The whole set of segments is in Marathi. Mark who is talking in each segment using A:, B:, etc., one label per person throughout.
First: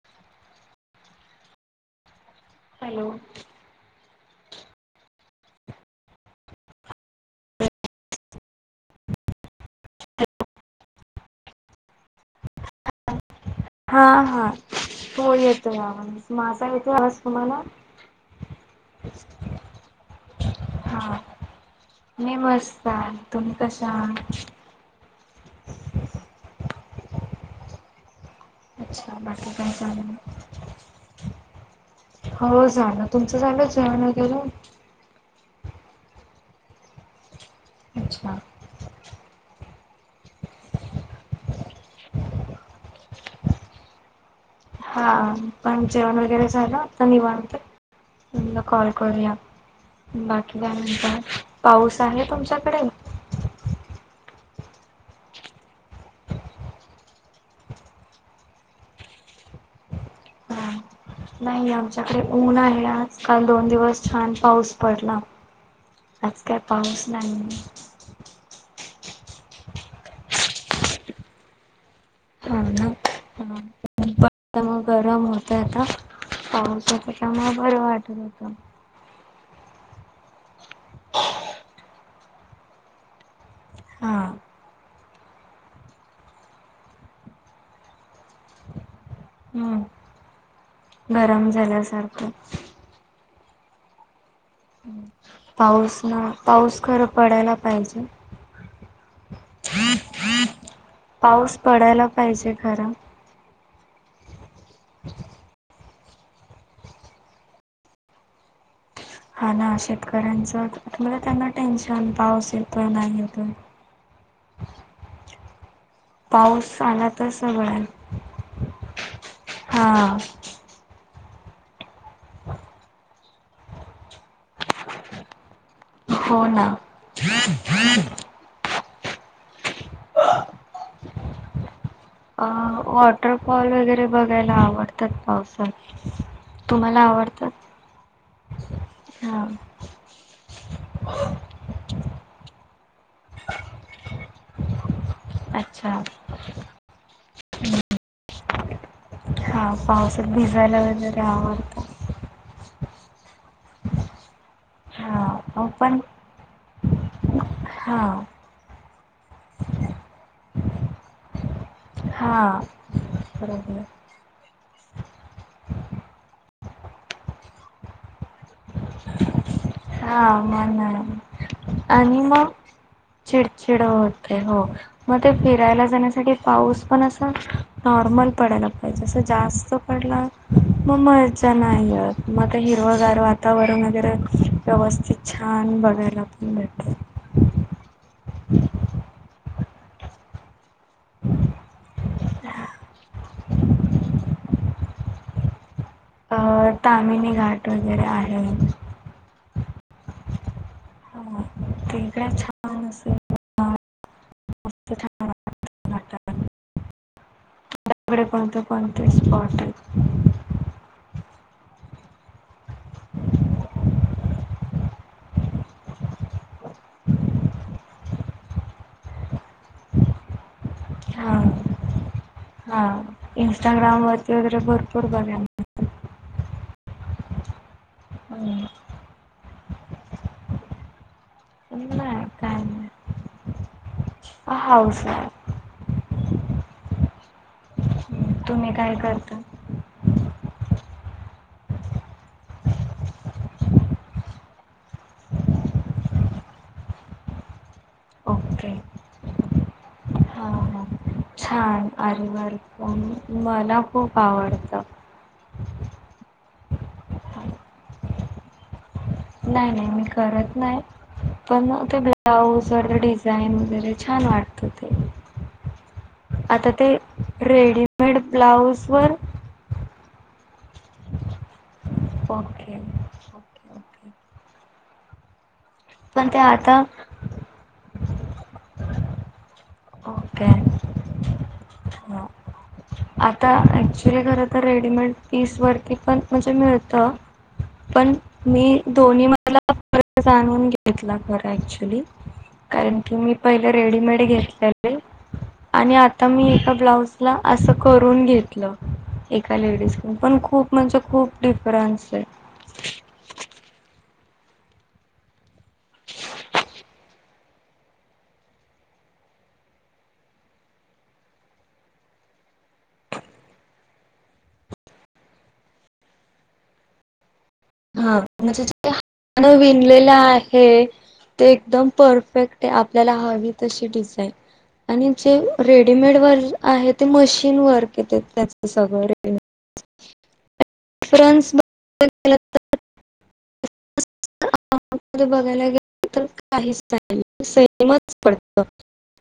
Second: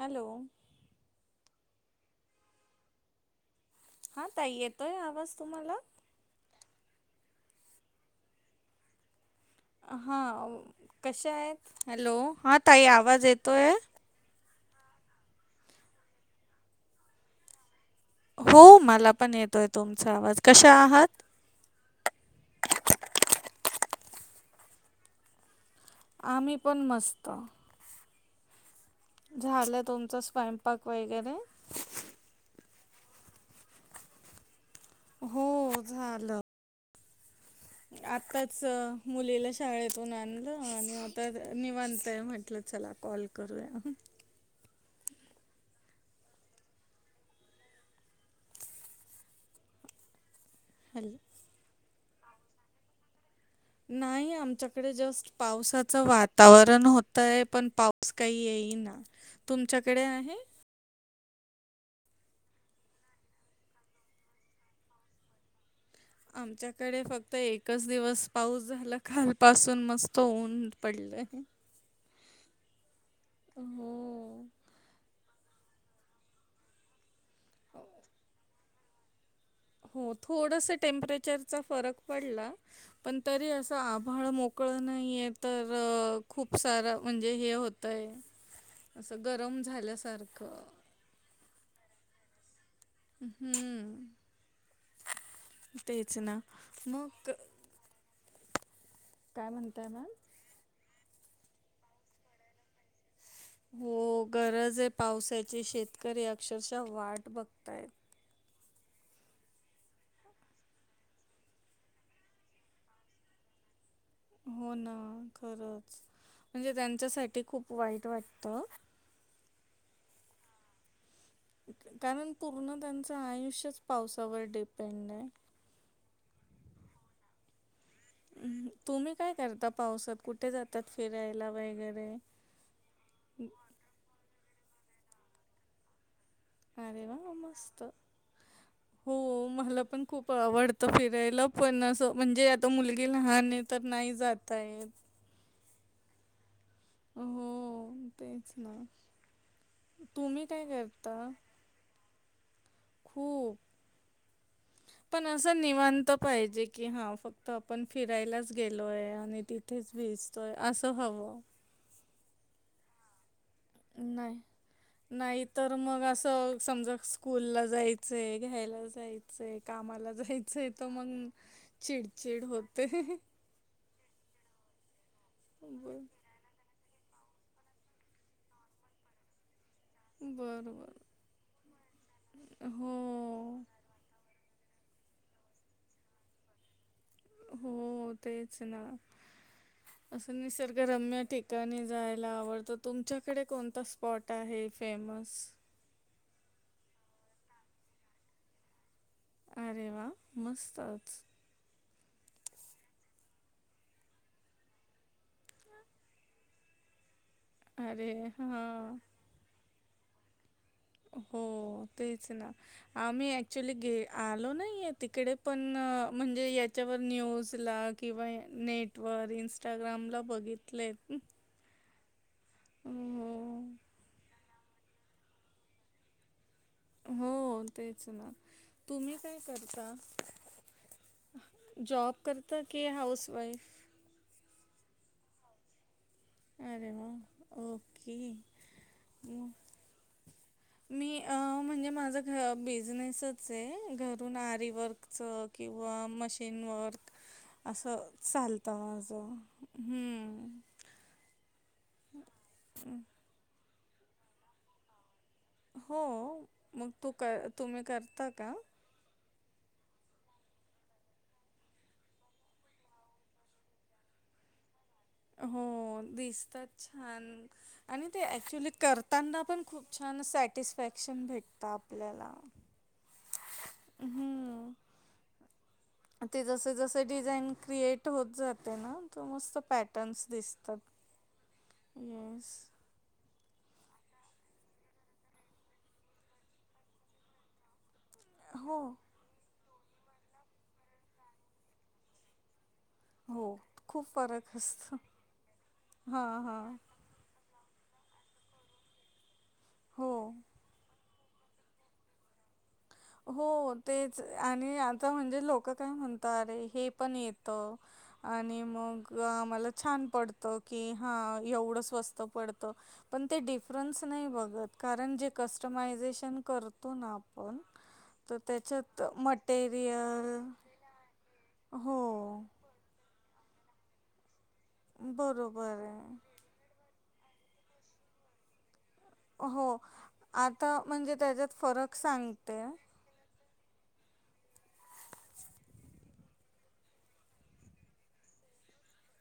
A: हॅलो.
B: हॅलो.
A: हा ताई येतोय आवाज तुम्हाला हा कश आहेत हॅलो हा ताई आवाज येत.
B: हा हा हो येतोय आवाज माझा आवाज येतोय तुम्हाला.
A: हो मला पण येतोय तुमचा आवाज कशा आहात.
B: हा मी मस्त तुम्ही कशा आह.
A: आम्ही पण मस्त.
B: अच्छा बाकी काय झालं
A: तुमचा स्वयंपाक वगैरे
B: हो झालं. तुमचं झालं जेवण वगैरे
A: हो झालं.
B: अच्छा.
A: आताच मुलीला शाळेतून आणलं आणि आता निवांत म्हटलं चला कॉल करूया.
B: हा पण जेवण वगैरे झालं आता निवांत न कॉल करूया बाकी
A: हॅलो
B: ल्यानंतर पाऊस आहे तुमच्याकडे.
A: नाही आमच्याकडे जस्ट पावसाच वातावरण होतय पण पाऊस काही तुमच्याकडे आहे.
B: नाही आमच्याकडे ऊन आहे आजकाल दोन दिवस छान पाऊस पडला. आज काय
A: आमच्याकडे
B: पाऊस
A: फक्त
B: नाहीये.
A: एकच दिवस पाऊस झाला. घालपासून मस्त ऊन पडलय
B: हा मग गरम होतय आता पावसा म बरं वाटत होत.
A: हो थोडस टेम्परेचरचा फरक पडला पण तरी अस
B: हां.
A: आभाळ मोकळ नाहीय. तर खूप सारा म्हणजे हे होतंय. असं गरम
B: हम्म
A: झाल्यासारखं.
B: गरम झाल्यासारखं.
A: हम्म.
B: पाऊस
A: तेच
B: ना पाऊस खरं
A: मग क-
B: पडायला पाहिजे.
A: काय म्हणताय मॅम.
B: पाऊस पडायला पाहिजे खर.
A: हो गरज आहे पावसाची शेतकरी अक्षरशः वाट बघताय.
B: हा ना शेतकऱ्यांच तुम्हाला त्यांना टेन्शन पाऊस येतो नाही येतो.
A: हो ना खरंच म्हणजे
B: पाऊस आला तर
A: त्यांच्यासाठी खूप
B: सगळ्या
A: वाईट वाटतं
B: हा.
A: कारण पूर्ण त्यांचं आयुष्यच पावसावर डिपेंड आहे.
B: हो ना.
A: हम्म, तुम्ही काय करता पावसात कुठे जातात फिरायला वगैरे.
B: अ वॉटरफॉल वगैरे बघायला आवडतात पावसात. तुम्हाला
A: अरे वा
B: आवडतात?
A: मस्त. हो
B: हा
A: मला पण खूप आवडत फिरायला पण अस म्हणजे आता मुली. े लहान तर नाही जातयेत.
B: अच्छा.
A: हो तेच ना.
B: हा पावसात
A: तुम्ही काय
B: भिजायला वगैरे आवडत.
A: हो.
B: हा
A: पण असं
B: अ पण
A: निवांत पाहिजे की हा फक्त आपण
B: हा
A: फिरायलाच गेलोय आणि तिथेच. तय असस ह.
B: हां.
A: नाही नाही तर मग असं समजा स्कूल ला जायचंय. घ्यायला जायचंय कामाला
B: हा
A: जायचंय तर मग
B: नाही आणि
A: चिडचिड
B: मग
A: होते.
B: चिडचिड होते हो मग ते फिरायला
A: बर
B: जाण्या पाऊस पण नॉर्मल पडायला पाहिजे असं जास्त. ड
A: बरोबर
B: मग मजा नाहीय मगता हिरवगार वाह.
A: हो.
B: वगैरे व्यवस्थित छान बघायला पण भेट.
A: हो तेच ना असं निसर्ग. गम्य ठिकाणी जायला आवडतं तुमच्याकडे कोणता स्पॉट आहे फेमस.
B: अ तामिनी घाट वगैरे आहे.
A: अरे वा मस्तच.
B: हा, तिकडे छान.
A: अरे
B: कडे कोणते
A: हां.
B: कोणते स्पॉट आहे.
A: हो तेच ना आम्ही ॲक्च्युली गे आलो नाही आहे तिकडे. पण म्हणजे याच्यावर न्यूज ला किंवा नेटवर इनस्ट. इंस्टाग्राम ला बघितले.
B: हा इंस्टाग्राम वरती वगैरे भरपूर बघ.
A: हो तेच ना तुम्ही काय करता. जॉब
B: नाही
A: करत
B: काय
A: की
B: नाही
A: हाऊसवाईफ.
B: House wife.
A: अरे वा ओ
B: हम्म. तुम्ही काय करता.
A: मी म्हणजे माझ बिझनेसच आहे घरून आरीवर्कच. किंवा मशीन वर्क. असं
B: ओके
A: चालतं माझं.
B: हां हां छान अरवरलप मला खूप आवडतं.
A: हो मग तू कर तुम्ही करता का.
B: नाही नाही मी करत नाही. पण ते ब्लाऊज व डिझाईन वगैरे छान वाटतं. ते
A: हो दिसतात
B: आता ते
A: छान आणि
B: रेडीमेड
A: ते ऍक्च्युली
B: ब्लाऊजवर
A: करताना पण खूप छान अस. सटिस्फॅक्शन भेटत आपल्याला्.
B: ओके ओके ओके पण
A: ते जस
B: आता
A: जस डिझाईन क्रिएट होत जाते ना तर मस्त. पॅटन्स
B: ओके
A: दिसतात
B: हा
A: येस.
B: आता ॲक्च्युली खरं तर रेडीमेड पीसवरती पण म्हणजे मिळतं पण
A: हो
B: मी दोन्ही मला जाणून घेतला खर ऍक्चुली कारण की मी
A: हो
B: पहिले
A: खूप
B: रेडीमेड
A: फरक
B: घेतलेले
A: असतो.
B: आणि आता
A: हां
B: मी एका
A: हां
B: ब्लाउजला असं करून घेतलं एका लेडीजकडून
A: हो
B: पण खूप म्हणजे खूप डिफरन्स आहे
A: हो ते आणि आता म्हणजे लोक काय म्हणत अरे हे पण येत आणि मग मला छान पडत की हा एवढं स्वस्त पडत पण ते डिफरन्स नाही बघत कारण जे कस्टमायझेशन करतो ना आपण
B: हा
A: तर
B: म्हजे ज
A: त्याच्यात
B: हण विणलेलं
A: मटेरियल
B: आहे ते एकदम
A: हो
B: परफेक्ट आहे आपल्याला हवी तशी डिझाईन आणि जे
A: बरोबर
B: रेडीमेड
A: आहे
B: वर आहे ते मशीन वरक येत त्याच सगळं रेडीमेड.
A: हो आता म्हणजे त्याच्यात
B: डिफरन्स
A: फरक सांगते
B: बघायला गे तर काहीच नाही सेमच पडत.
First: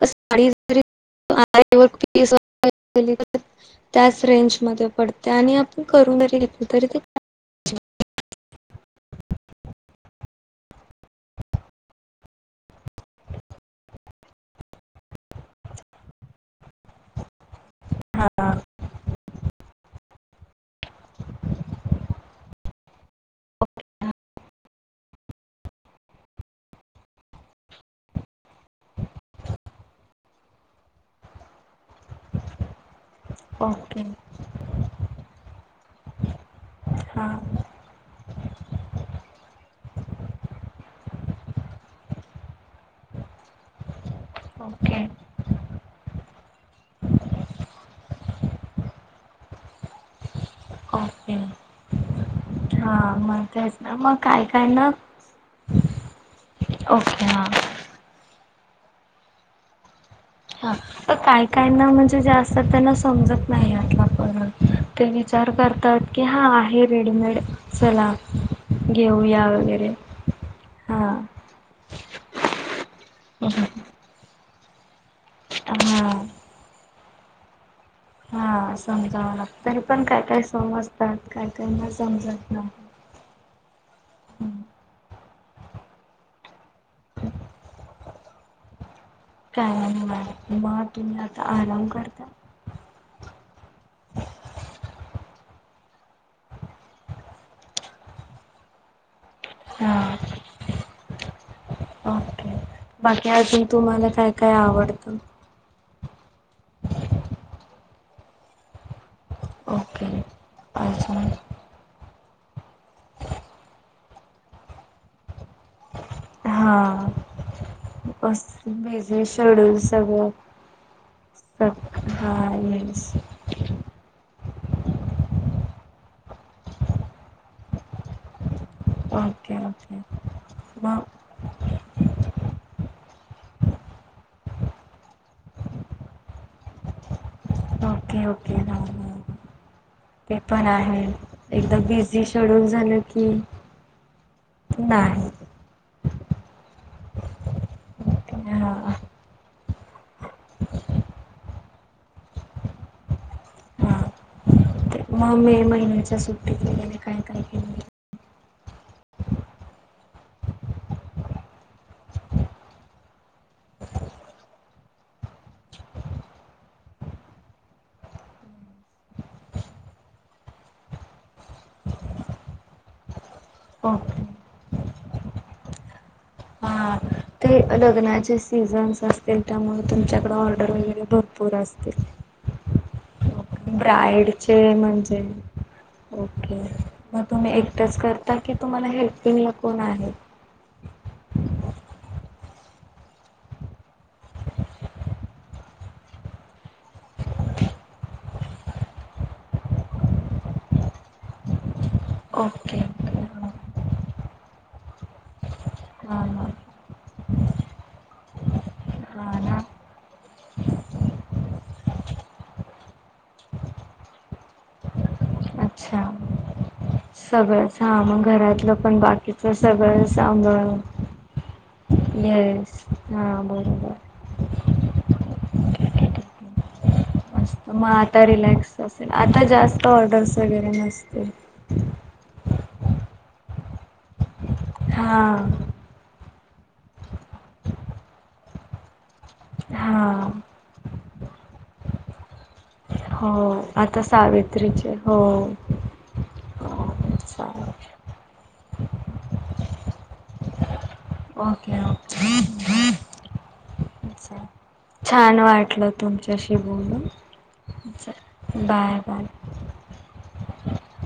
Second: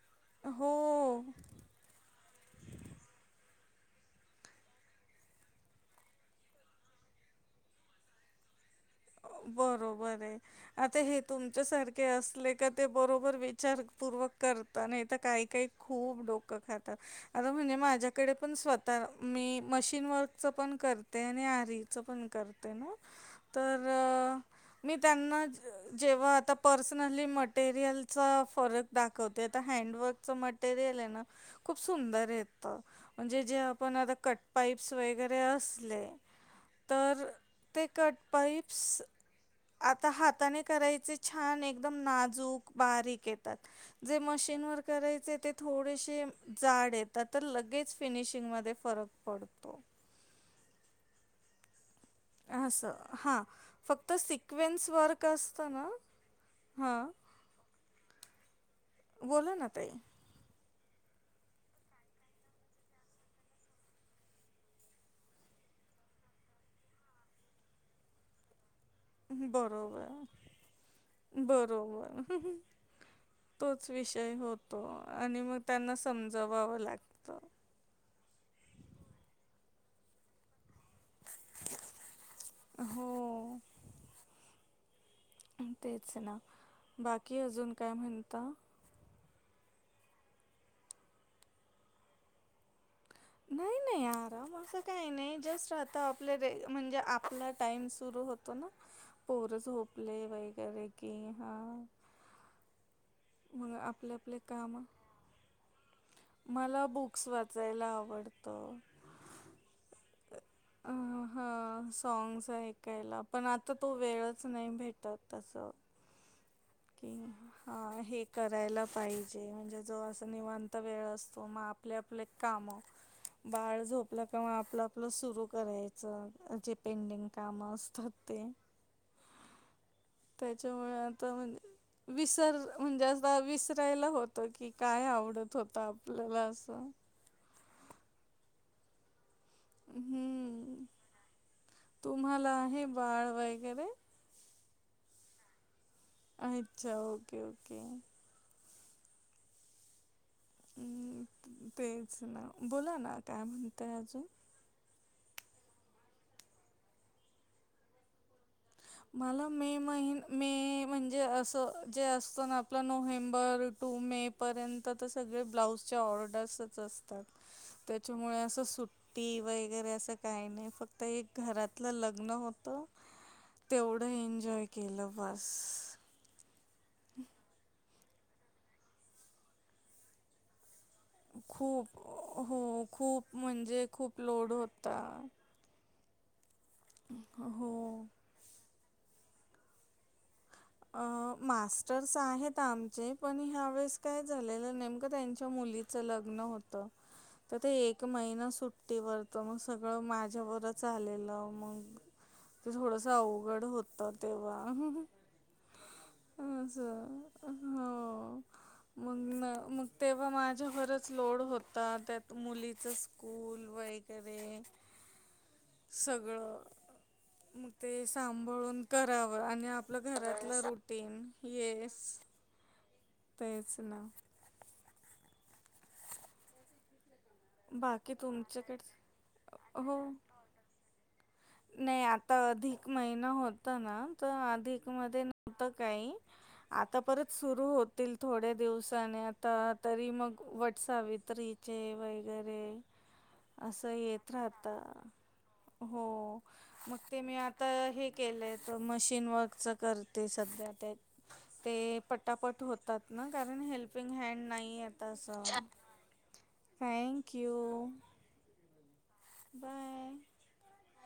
B: साडी
A: हो
B: [unintelligible] त्याच रेंज म पडते आणि आपण करून तरी घेतल तरी ते
A: बरोबर आहे आता हे तुमच्या सारखे असले का ते बरोबर विचारू. करत आणि काही काही खूप डोकं खातात आता म्हणजे माझ्याकडे पण स्वतः मी मशीन वर्क च पण करते आणि आरीच पण करते ना. तर
B: ह्ं
A: अ, मी त्यांना जेव्हा आ पर्सनली मटेरियलचा फरक दाखवते हँडवर्कच मटेरियल आहे ना खूप सुंदर येत. म्हणजे जे आपण
B: ओके
A: आता कटपाईप्स वगैरे असले. तर
B: हा
A: ते कट स [unintelligible] आता हाताने करायचे छान एकदम नाजूक बारीक येतात. जे मशीन वर
B: ओके
A: करायचे ते थोडेसे जाड येतात तर लगेच फिनिशिंग म फरक पडतो.
B: [unintelligible]
A: असं हा
B: मग तेच ना
A: फक्त
B: मग काय काय ना
A: सिक्वेन्स वर्क असत ना.
B: ओके हां.
A: बोला ना ताई
B: तर काय कायना म्हणजे जाेस्तात त्यांना समजत नाही आला पण. ते विचार करतात की हा आहे रेडीमेड चला. घऊया वगैरे.
A: बरोबर
B: हा
A: बरोबर
B: हा
A: तोच विषय होत. आणि मग त्यांना समजवावं लागत.
B: हा समजाव ना तर पण काय काय समज [unintelligible] काय काय त्यांना समजत नाही
A: हो तेच ना बाकी अजून काय म्हणता?
B: का नाही म तुमही आता आराम करता?
A: नाही नाही आराम असं काही नाही जस्ट आता आप म्हणजे आपला टाइम सुरू होतो ना. पोर
B: हा
A: झोपले वगैरे की हा.
B: ओके बाकी अजून तुम्हाला काय काय आवडतं?
A: मला बुक्स वाचायला आवडत.
B: ओके पा
A: सॉग्स ऐकायला पण आता तो वेळच नाही भेटत तसं.
B: हा
A: [unintelligible] ते
B: बस
A: करायला
B: बिझी
A: पाहिजे
B: शेड्यूल
A: म्हणजे जो अस
B: सगळं.
A: निवांत वेळ असतो मग
B: सग
A: आपले आपले
B: हा
A: काम.
B: येस
A: बाळ झोपल. कंवा आपलं आपलं सुरू करायचं जे पेंडिंग काम असतात ते.
B: ओके ओके
A: त्याच्यामुळे
B: मग
A: आता म्हणजे विसर जास्त विसरायला होत कि काय आवडत होत आपल्याला असं.
B: ओके ओके ह हं पेपर
A: हम्म.
B: आहे एकदम बिझी
A: तुम्हाला
B: शेडून
A: आहे
B: झालं
A: बाळ
B: की
A: वगैरे?
B: नाही
A: अच्छा ओके ओके
B: हां
A: हम् तेच ना बोला ना काय म्हणतय
B: हा
A: अजून.
B: मग मे महिन्याच्या सुट्टीत गेले काय काय केलं.
A: मला मे म मे म्हणजे अस जे असत ना आपला नोव्हेंबर टू मे पर्यंत तर सगळे ब्लाउजच्या ऑर्डर्सच असतात. त्याच्यामुळे असं सुट्टी वगैरे असं काही नाही फक्त एक घरातलं लग्न होत [inaudible] तेवढं
B: ओके
A: एन्जॉय केलं बस
B: हा ते लग्नाचे सीझनस असतील त्यामुळे तुमच्याकडे ऑर्डर भरपूर
A: खूप
B: असतील
A: हो
B: [inaudible]
A: खूप म्हणजे खूप लोड
B: ब्राईडचे
A: होता
B: म्हणजेओके [inaudible] मग तुम्ही
A: हो
B: एकटंच करता की तुम्हाला हेल्पिंग कोण आहे [inaudible]
A: अ मास्टर्स आहेत आमचे पण ह्या वेळेस काय झालेलं नेमक त्यांच्या मु मुलीच लग्न होत [inaudible] तर ते एक महिना सुट्टीवरत मग सगळं माझ्यावरच आलेलं मग [inaudible] ते
B: ओके
A: थोडस
B: ओके हां
A: अवघड होत तेव्हा
B: [inaudible] हम
A: [inaudible] अच हो मग
B: हां हां ना
A: मग तेव्हा माझ्यावररच लोड होता त्यात मुलीच स्कूल वे [inaudible]
B: अच्छा
A: सगळं
B: सगळंच हा
A: ते
B: मग घरातलं
A: सांभाळून
B: पण
A: करावं
B: बाकीच
A: आणि आपलं
B: सगळं
A: घरातलं
B: सांभाळ
A: रुटीन येस
B: येस हा
A: तेच ना
B: बरोबर ठीक आहे ठीक आहे. मग
A: बाकी
B: आता रिलॅक्स
A: तुमच्याकडे
B: असेल आता जास्त
A: हो
B: ऑर्डर्स वगैरे नसतील
A: नाही आता अधिक महिना होत ना तर अधिक म
B: हां
A: नव्हतं काही [inaudible] आता परत सुरु होतील थोड्या दिवसाने आता तरी
B: हां
A: मग वटसावी [inaudible] कत्रीचे वगैरे
B: हो
A: असं
B: आता
A: येत राहतं
B: सावित्रीचे हो
A: हो
B: [inaudible]
A: [inaudible] मग ते मी आता
B: चालेल
A: हे केलंय मशीन वर्कच करते सध्या त्या [inaudible] ते
B: ओके ओके
A: पटापट होतात ना कारण हेल्पिंग
B: अच्छा
A: हड नाही आता
B: छान
A: असं
B: वाटलं तुमच्याशी बोलून
A: थँक्यू
B: च [inaudible] बाय बाय
A: बय [inaudible]